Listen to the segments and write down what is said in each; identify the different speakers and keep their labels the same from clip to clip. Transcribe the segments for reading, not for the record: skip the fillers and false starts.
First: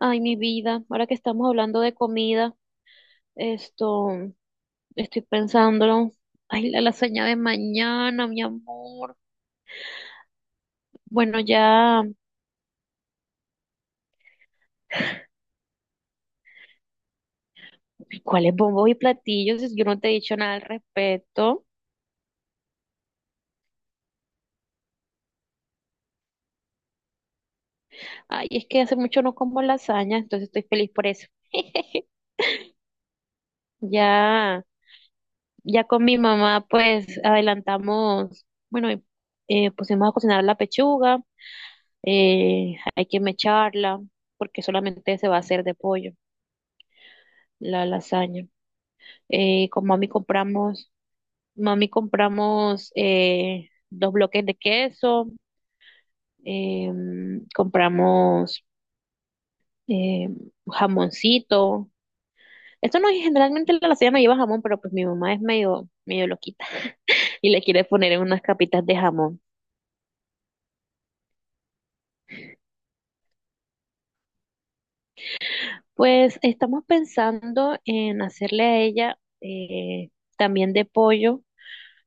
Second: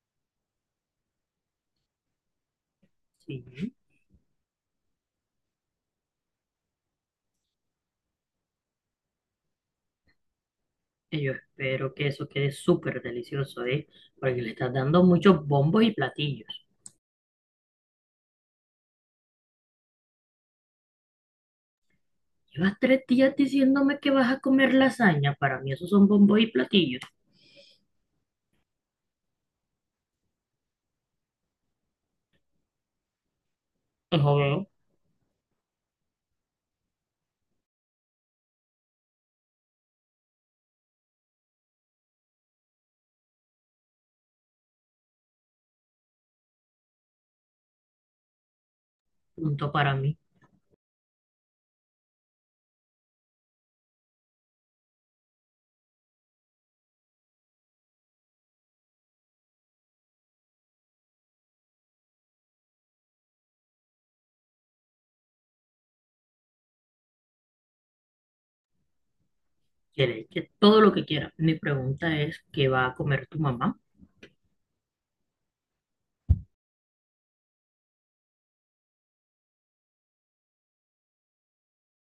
Speaker 1: Ay, mi vida, ahora que estamos hablando de comida,
Speaker 2: Sí,
Speaker 1: esto, estoy pensándolo. Ay, la lasaña de mañana, mi amor.
Speaker 2: y yo
Speaker 1: Bueno,
Speaker 2: espero
Speaker 1: ya,
Speaker 2: que eso quede súper delicioso, ¿eh? Porque le estás dando muchos bombos y platillos.
Speaker 1: ¿cuáles bombos y platillos? Yo no te he dicho nada al respecto.
Speaker 2: Llevas 3 días diciéndome que vas a comer lasaña. Para mí esos son bombos y platillos.
Speaker 1: Ay, es que hace mucho no como lasaña, entonces estoy feliz por eso. Ya,
Speaker 2: Ojo.
Speaker 1: ya con mi mamá, pues adelantamos, bueno, pusimos a cocinar la pechuga. Hay que mecharla porque solamente se va a hacer de pollo, la lasaña.
Speaker 2: Punto
Speaker 1: Con
Speaker 2: para mí.
Speaker 1: mami compramos dos bloques de queso, compramos em, jamoncito. Esto no, generalmente la lasaña no lleva jamón, pero pues mi mamá es medio, medio loquita y le quiere poner unas capitas de jamón.
Speaker 2: Quieres que todo lo que quieras. Mi pregunta es, ¿qué va a comer tu mamá?
Speaker 1: Pues estamos pensando en hacerle a ella también de pollo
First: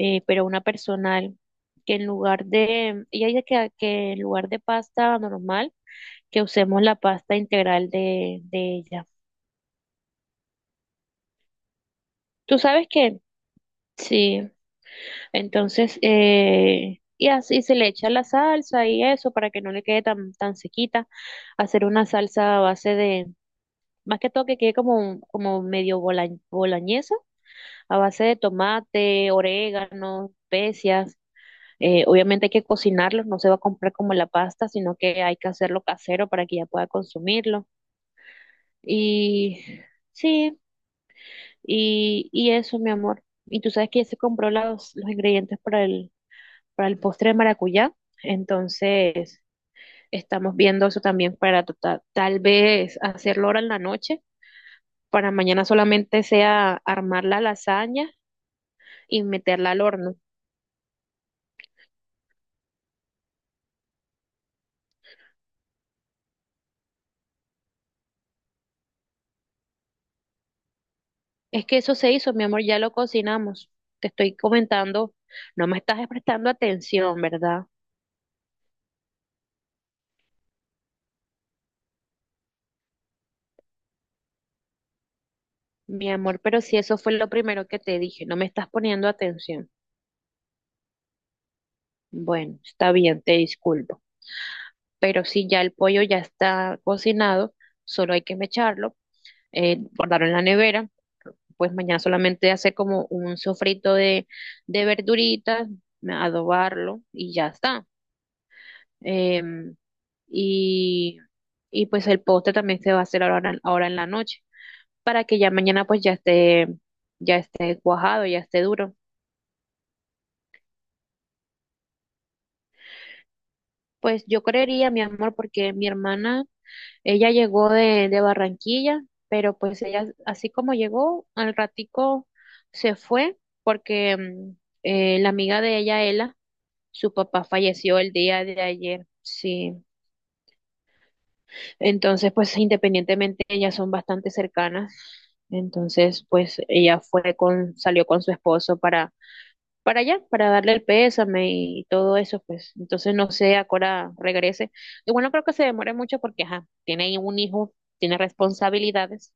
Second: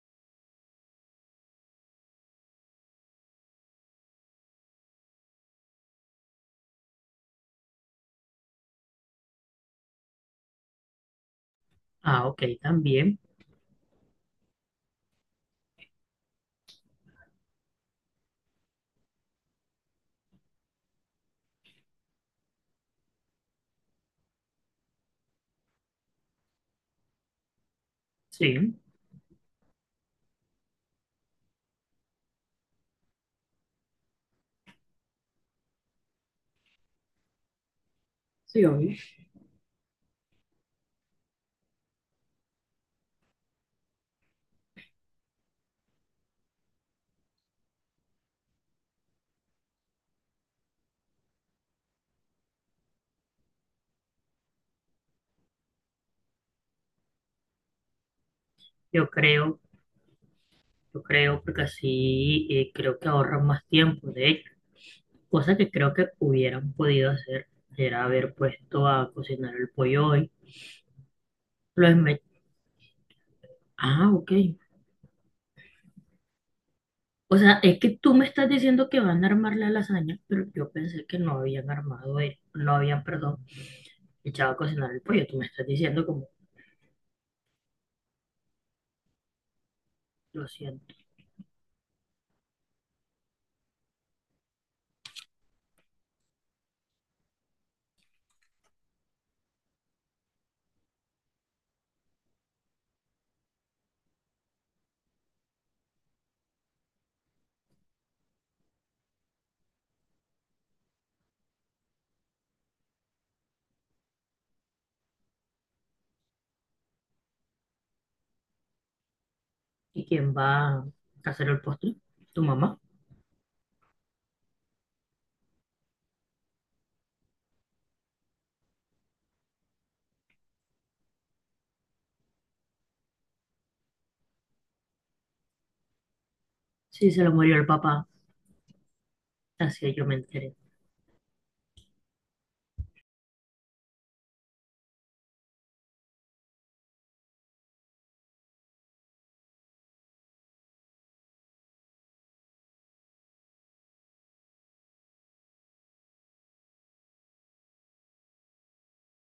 Speaker 1: pero una personal, que en lugar de, ella dice que en lugar de pasta normal, que usemos la pasta integral de ella.
Speaker 2: Ah, ok,
Speaker 1: ¿Tú sabes
Speaker 2: también.
Speaker 1: qué? Sí, entonces, y así se le echa la salsa y eso para que no le quede tan, tan sequita, hacer una salsa a base de, más que todo que quede como, como medio bola, boloñesa, a base de
Speaker 2: Sí.
Speaker 1: tomate, orégano, especias. Obviamente hay que cocinarlos, no se va a comprar como la pasta, sino que hay que hacerlo casero para que ya pueda consumirlo.
Speaker 2: Sí, obvio.
Speaker 1: Y sí, y eso, mi amor. Y tú sabes que ya se compró los ingredientes para el postre de maracuyá, entonces estamos viendo eso también para tal vez hacerlo ahora en la noche, para mañana solamente sea armar la lasaña
Speaker 2: yo
Speaker 1: y
Speaker 2: creo,
Speaker 1: meterla al horno.
Speaker 2: yo creo, porque así creo que ahorran más tiempo. De hecho, cosa que creo que hubieran podido hacer era haber puesto a cocinar el pollo hoy.
Speaker 1: Es que
Speaker 2: Lo
Speaker 1: eso se
Speaker 2: desmay-
Speaker 1: hizo, mi amor, ya lo cocinamos. Te
Speaker 2: Ah, ok.
Speaker 1: estoy comentando, no me estás prestando atención,
Speaker 2: O sea,
Speaker 1: ¿verdad?
Speaker 2: es que tú me estás diciendo que van a armar la lasaña, pero yo pensé que no habían armado, no habían, perdón, echado a cocinar el pollo. Tú me estás diciendo
Speaker 1: Mi
Speaker 2: como,
Speaker 1: amor, pero si eso fue lo primero que te dije, no me estás poniendo atención.
Speaker 2: lo siento.
Speaker 1: Bueno, está bien, te disculpo. Pero si ya el pollo ya está cocinado, solo hay que mecharlo, guardarlo en la nevera, pues mañana solamente hacer como un sofrito de verduritas, adobarlo y ya está. Em, y, y pues el postre también se va a hacer ahora, ahora en la noche, para que ya mañana pues ya esté cuajado, ya esté duro.
Speaker 2: ¿Y quién va a hacer el postre? ¿Tu mamá?
Speaker 1: Pues yo creería, mi amor, porque mi hermana, ella llegó de Barranquilla, pero pues ella, así como llegó, al ratico se fue, porque la amiga de ella, Ela,
Speaker 2: Sí,
Speaker 1: su
Speaker 2: se lo
Speaker 1: papá
Speaker 2: murió el
Speaker 1: falleció
Speaker 2: papá.
Speaker 1: el día de ayer, sí.
Speaker 2: Así yo me enteré.
Speaker 1: Entonces, pues independientemente, ellas son bastante cercanas. Entonces, pues ella fue con, salió con su esposo para allá, para darle el pésame y todo eso, pues. Entonces, no sé, ahora regrese. Y bueno, creo que se demore mucho porque, ajá, tiene un hijo, tiene responsabilidades,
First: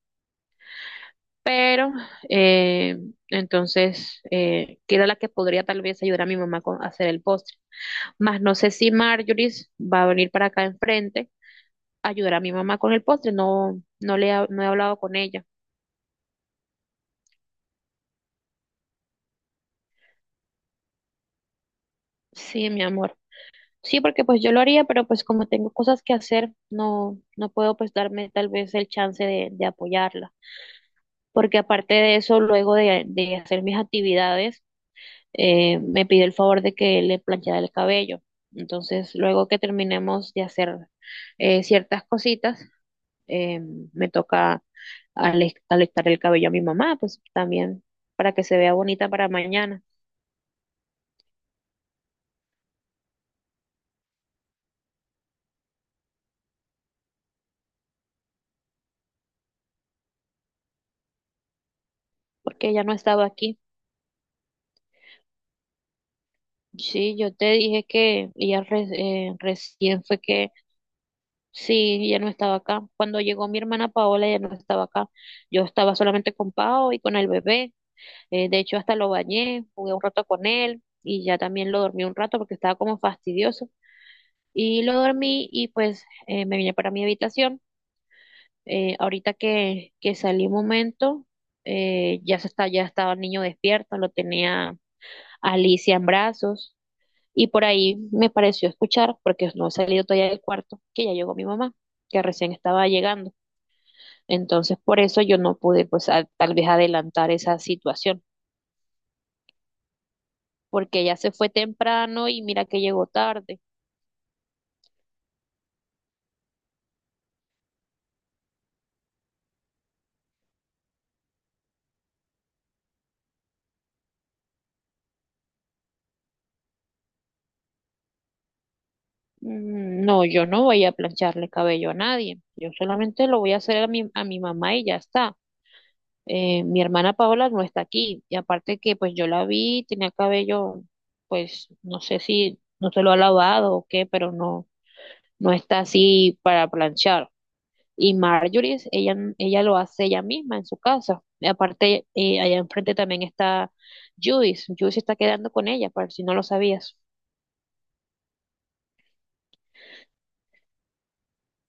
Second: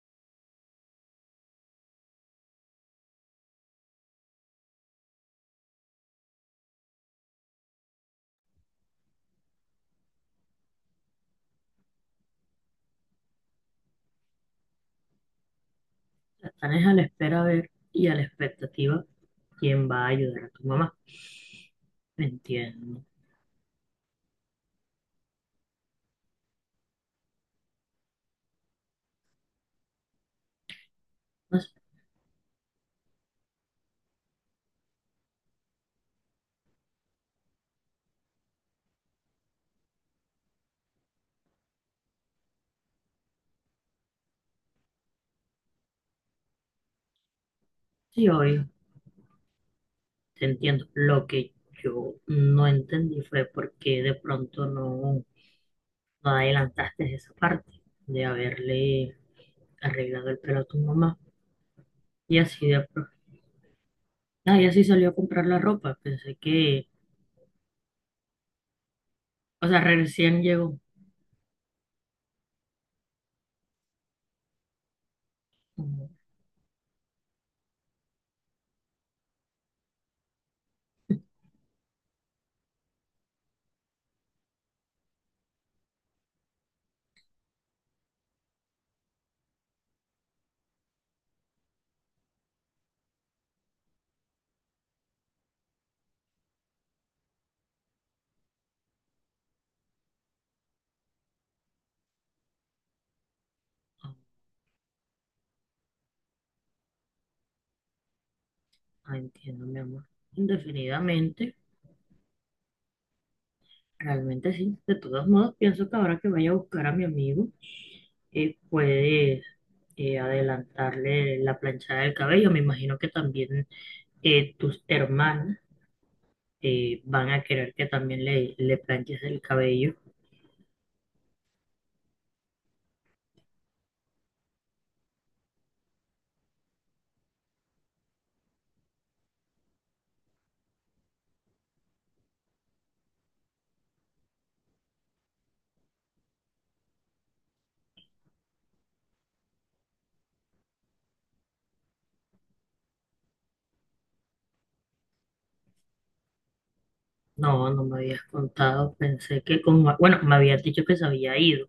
Speaker 1: pero, eh, entonces, que era la que podría tal vez ayudar a mi mamá con, a hacer el postre. Más no sé si Marjorie va a venir para acá enfrente a ayudar a mi mamá con el postre, no, no he hablado con ella.
Speaker 2: Están es a la espera a ver y a la expectativa quién va a ayudar a tu mamá. Me
Speaker 1: Sí, mi
Speaker 2: entiendo.
Speaker 1: amor. Sí, porque pues yo lo haría, pero pues como tengo cosas que hacer, no, no puedo pues darme tal vez el chance de apoyarla. Porque
Speaker 2: No sé.
Speaker 1: aparte de eso, luego de hacer mis actividades, me pidió el favor de que le planchara el cabello. Entonces, luego que terminemos de hacer ciertas cositas, eh, me toca alistar el cabello a mi mamá, pues también
Speaker 2: Sí,
Speaker 1: para que se
Speaker 2: obvio,
Speaker 1: vea bonita para mañana,
Speaker 2: te entiendo. Lo que yo no entendí fue por qué de pronto no. No adelantaste esa parte de haberle arreglado el pelo a tu mamá. Y así
Speaker 1: porque ella
Speaker 2: de...
Speaker 1: no
Speaker 2: pro-
Speaker 1: estaba aquí.
Speaker 2: Ah, y así salió a comprar la ropa. Pensé que...
Speaker 1: Sí, yo te dije que ella
Speaker 2: O sea,
Speaker 1: recién fue
Speaker 2: recién
Speaker 1: que
Speaker 2: llegó.
Speaker 1: sí, ya no estaba acá. Cuando llegó mi hermana Paola, ya no estaba acá. Yo estaba
Speaker 2: Como,
Speaker 1: solamente con Pao y con el bebé. De hecho, hasta lo bañé, jugué un rato con él y ya también lo dormí un rato porque estaba como fastidioso. Y lo dormí y pues me vine para mi habitación. Ahorita que salí un momento, ya se está, ya estaba el niño despierto, lo tenía Alicia en brazos. Y por ahí me pareció escuchar, porque no he salido todavía del cuarto, que ya llegó mi mamá, que recién estaba llegando.
Speaker 2: Ah,
Speaker 1: Entonces, por eso yo no pude, pues, tal vez adelantar esa situación,
Speaker 2: ah, entiendo, mi amor.
Speaker 1: porque ella se fue
Speaker 2: Indefinidamente.
Speaker 1: temprano y mira que llegó tarde.
Speaker 2: Realmente sí. De todos modos, pienso que ahora que vaya a buscar a mi amigo, puedes adelantarle la planchada del cabello. Me imagino que también tus hermanas van a querer que también le planches el cabello.
Speaker 1: Mm, no, yo no voy a plancharle cabello a nadie. Yo solamente lo voy a hacer a mi mamá y ya está. Mi hermana Paola no está aquí. Y aparte que, pues, yo la vi, tenía cabello, pues, no sé si no se lo ha lavado o qué, pero no, no está así para planchar. Y Marjorie, ella lo hace ella misma en su casa. Y aparte, allá enfrente también está Judith. Judith se está quedando con ella, ¿por si no lo sabías?
Speaker 2: No, no me habías contado. Pensé que como Bueno, me habías dicho que se había ido.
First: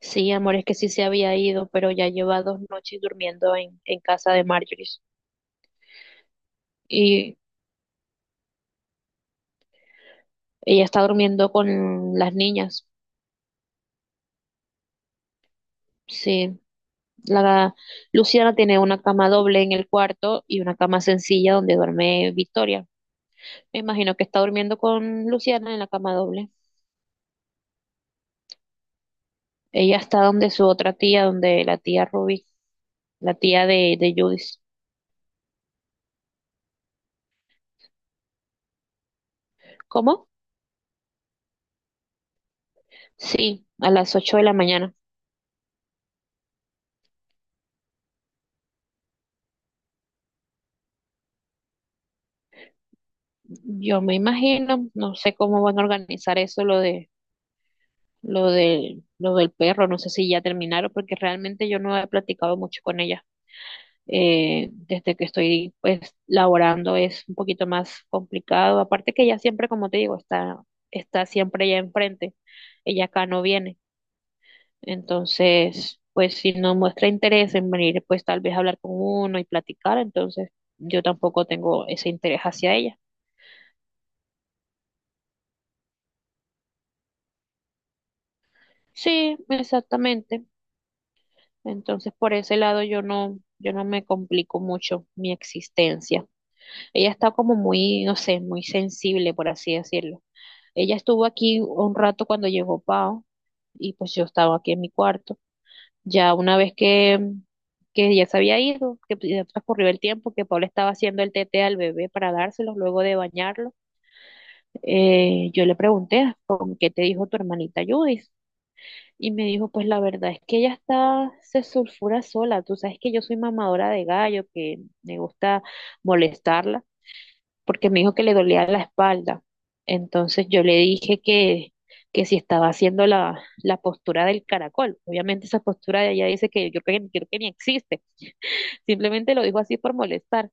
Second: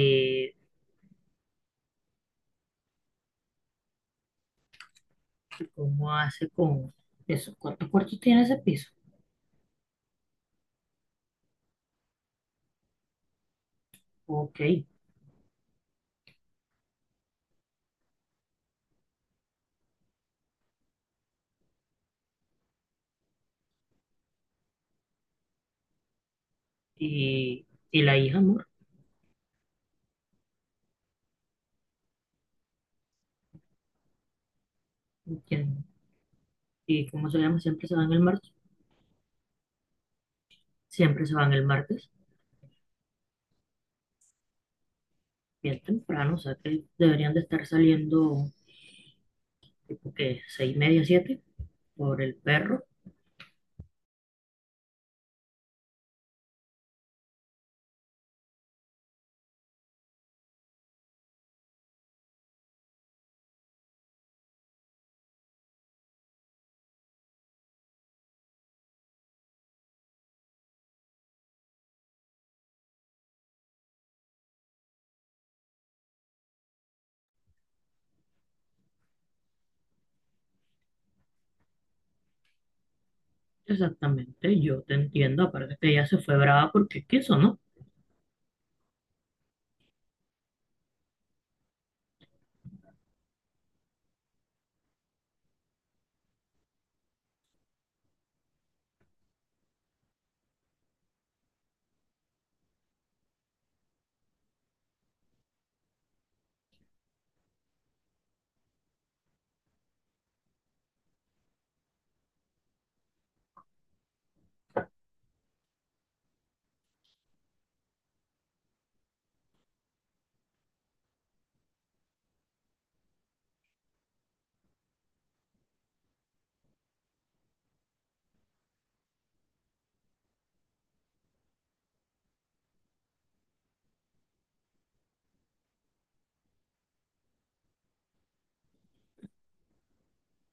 Speaker 1: Sí, amor, es que sí se había ido, pero ya lleva 2 noches durmiendo en casa de Marjorie.
Speaker 2: ¿Cómo hace con
Speaker 1: Y
Speaker 2: eso? ¿Cuántos cuartos tiene ese piso?
Speaker 1: ella está durmiendo con las niñas.
Speaker 2: Ok.
Speaker 1: Sí, la Luciana tiene una cama doble en el cuarto y una cama sencilla donde duerme Victoria. Me imagino que está durmiendo con Luciana en la cama doble.
Speaker 2: ¿Y la hija, amor?
Speaker 1: Ella está donde su otra tía, donde la tía Ruby, la tía de Judith.
Speaker 2: ¿Quién- ¿Y cómo se llama? ¿Siempre se van el martes?
Speaker 1: ¿Cómo?
Speaker 2: Siempre se van el martes.
Speaker 1: Sí, a las 8 de la mañana.
Speaker 2: Bien temprano, o sea que deberían de estar saliendo, tipo que 6:30, siete, por el perro.
Speaker 1: Yo me imagino, no sé cómo van a organizar eso, lo de, lo de lo del perro, no sé si ya terminaron, porque realmente yo no he platicado mucho con ella. Desde que estoy pues laborando es un poquito más complicado. Aparte que ella siempre, como te digo, está, está siempre allá enfrente. Ella acá no viene. Entonces, pues si no muestra interés en venir, pues tal vez hablar con uno y platicar, entonces yo tampoco tengo ese interés hacia ella.
Speaker 2: Exactamente, yo te entiendo. Aparte que ella se fue brava porque es, ¿no?
Speaker 1: Sí, exactamente. Entonces, por ese lado yo no, yo no me complico mucho mi existencia. Ella está como muy, no sé, muy sensible, por así decirlo. Ella estuvo aquí un rato cuando llegó Pau y pues yo estaba aquí en mi cuarto. Ya una vez que ya se había ido, que pues, ya transcurrió el tiempo, que Paula estaba haciendo el tete al bebé para dárselos luego de bañarlo, yo le pregunté, ¿con qué te dijo tu hermanita Judith? Y me dijo, pues la verdad es que ella está, se sulfura sola. Tú sabes que yo soy mamadora de gallo, que me gusta molestarla porque me dijo que le dolía la espalda. Entonces yo le dije que si estaba haciendo la, la postura del caracol. Obviamente esa postura de ella dice que yo creo que ni existe. Simplemente lo dijo así por molestar.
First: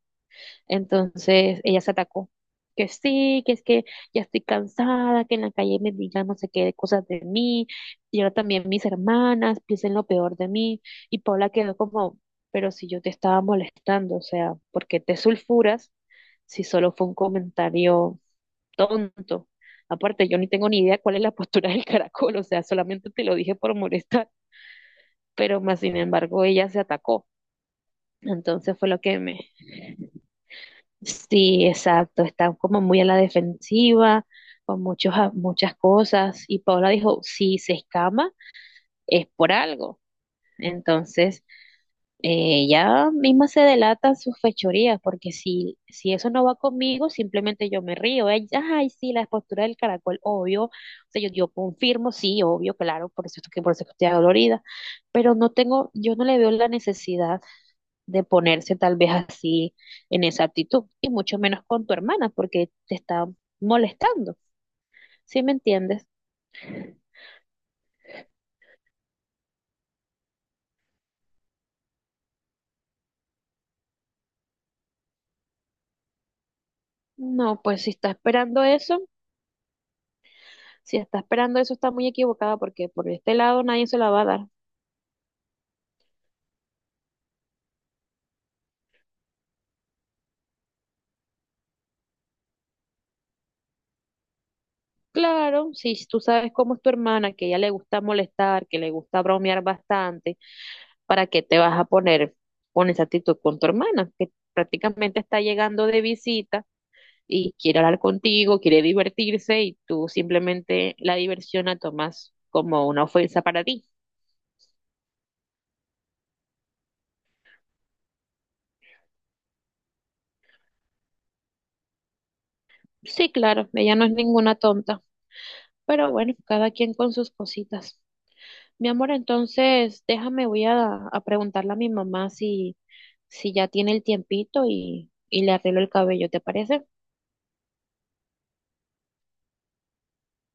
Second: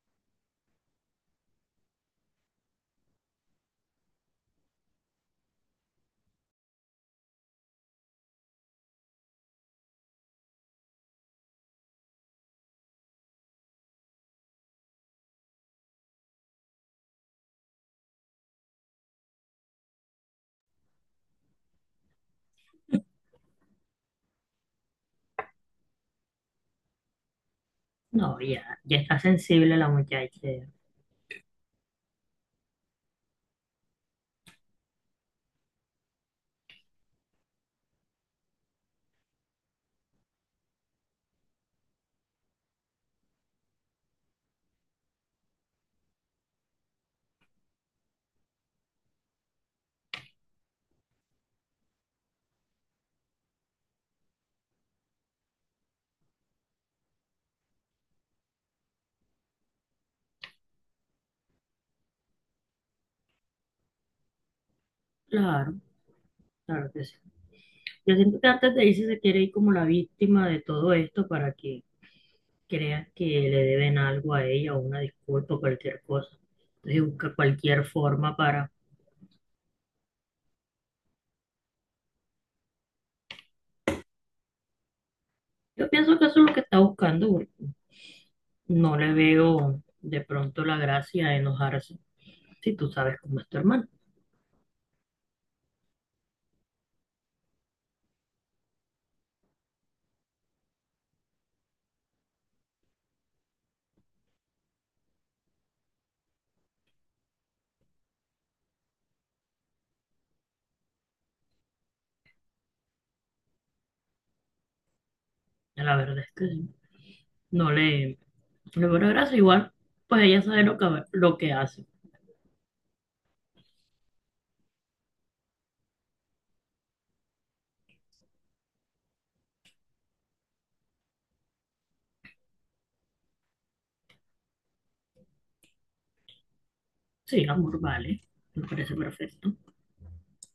Speaker 1: Entonces ella se atacó. Que sí, que es que ya estoy cansada, que en la calle me digan no sé qué cosas de mí, y ahora también mis hermanas piensen lo peor de mí. Y Paula quedó como, pero si yo te estaba molestando, o sea, ¿por qué te sulfuras si solo fue un comentario tonto? Aparte, yo ni tengo ni idea cuál es la postura del caracol, o sea, solamente te lo dije por molestar, pero más sin embargo ella se atacó.
Speaker 2: No,
Speaker 1: Entonces
Speaker 2: ya,
Speaker 1: fue
Speaker 2: ya
Speaker 1: lo
Speaker 2: está
Speaker 1: que me,
Speaker 2: sensible la muchacha.
Speaker 1: sí, exacto, están como muy a la defensiva, con muchos, muchas cosas. Y Paula dijo, si se escama, es por algo. Entonces, ella misma se delata sus fechorías, porque si, si eso no va conmigo, simplemente yo me río. Ella, ay, sí, la postura del caracol, obvio. O sea, yo confirmo, sí, obvio, claro, por eso es que por eso es que estoy dolorida. Pero no tengo, yo no le veo la necesidad de ponerse tal vez así en esa actitud, y mucho menos con tu hermana, porque te está molestando, ¿sí me
Speaker 2: Claro.
Speaker 1: entiendes?
Speaker 2: Claro que sí. Yo siento que antes de irse se quiere ir como la víctima de todo esto para que crea que le deben algo a ella o una disculpa o cualquier cosa. Entonces busca
Speaker 1: No, pues
Speaker 2: cualquier
Speaker 1: si está
Speaker 2: forma
Speaker 1: esperando
Speaker 2: para...
Speaker 1: eso, si está esperando eso está muy equivocada, porque por este lado nadie se la va a dar.
Speaker 2: Yo pienso que eso es lo que está buscando, porque no le veo de pronto la gracia de enojarse si tú sabes cómo es tu hermano.
Speaker 1: Claro, si tú sabes cómo es tu hermana, que a ella le gusta molestar, que le gusta bromear bastante, ¿para qué te vas a poner con esa actitud con tu hermana, que prácticamente está llegando de visita? Y quiere hablar contigo, quiere divertirse y tú simplemente la diversión la tomas como una ofensa para ti.
Speaker 2: La verdad es que sí. No le, no le veo la gracia. Igual, pues ella sabe lo que hace.
Speaker 1: Sí, claro, ella no es ninguna tonta, pero bueno, cada quien con sus cositas. Mi amor, entonces déjame, voy a preguntarle a mi mamá si, si ya tiene el tiempito y le arreglo el cabello, ¿te parece?
Speaker 2: Sí, amor, vale. Me parece perfecto.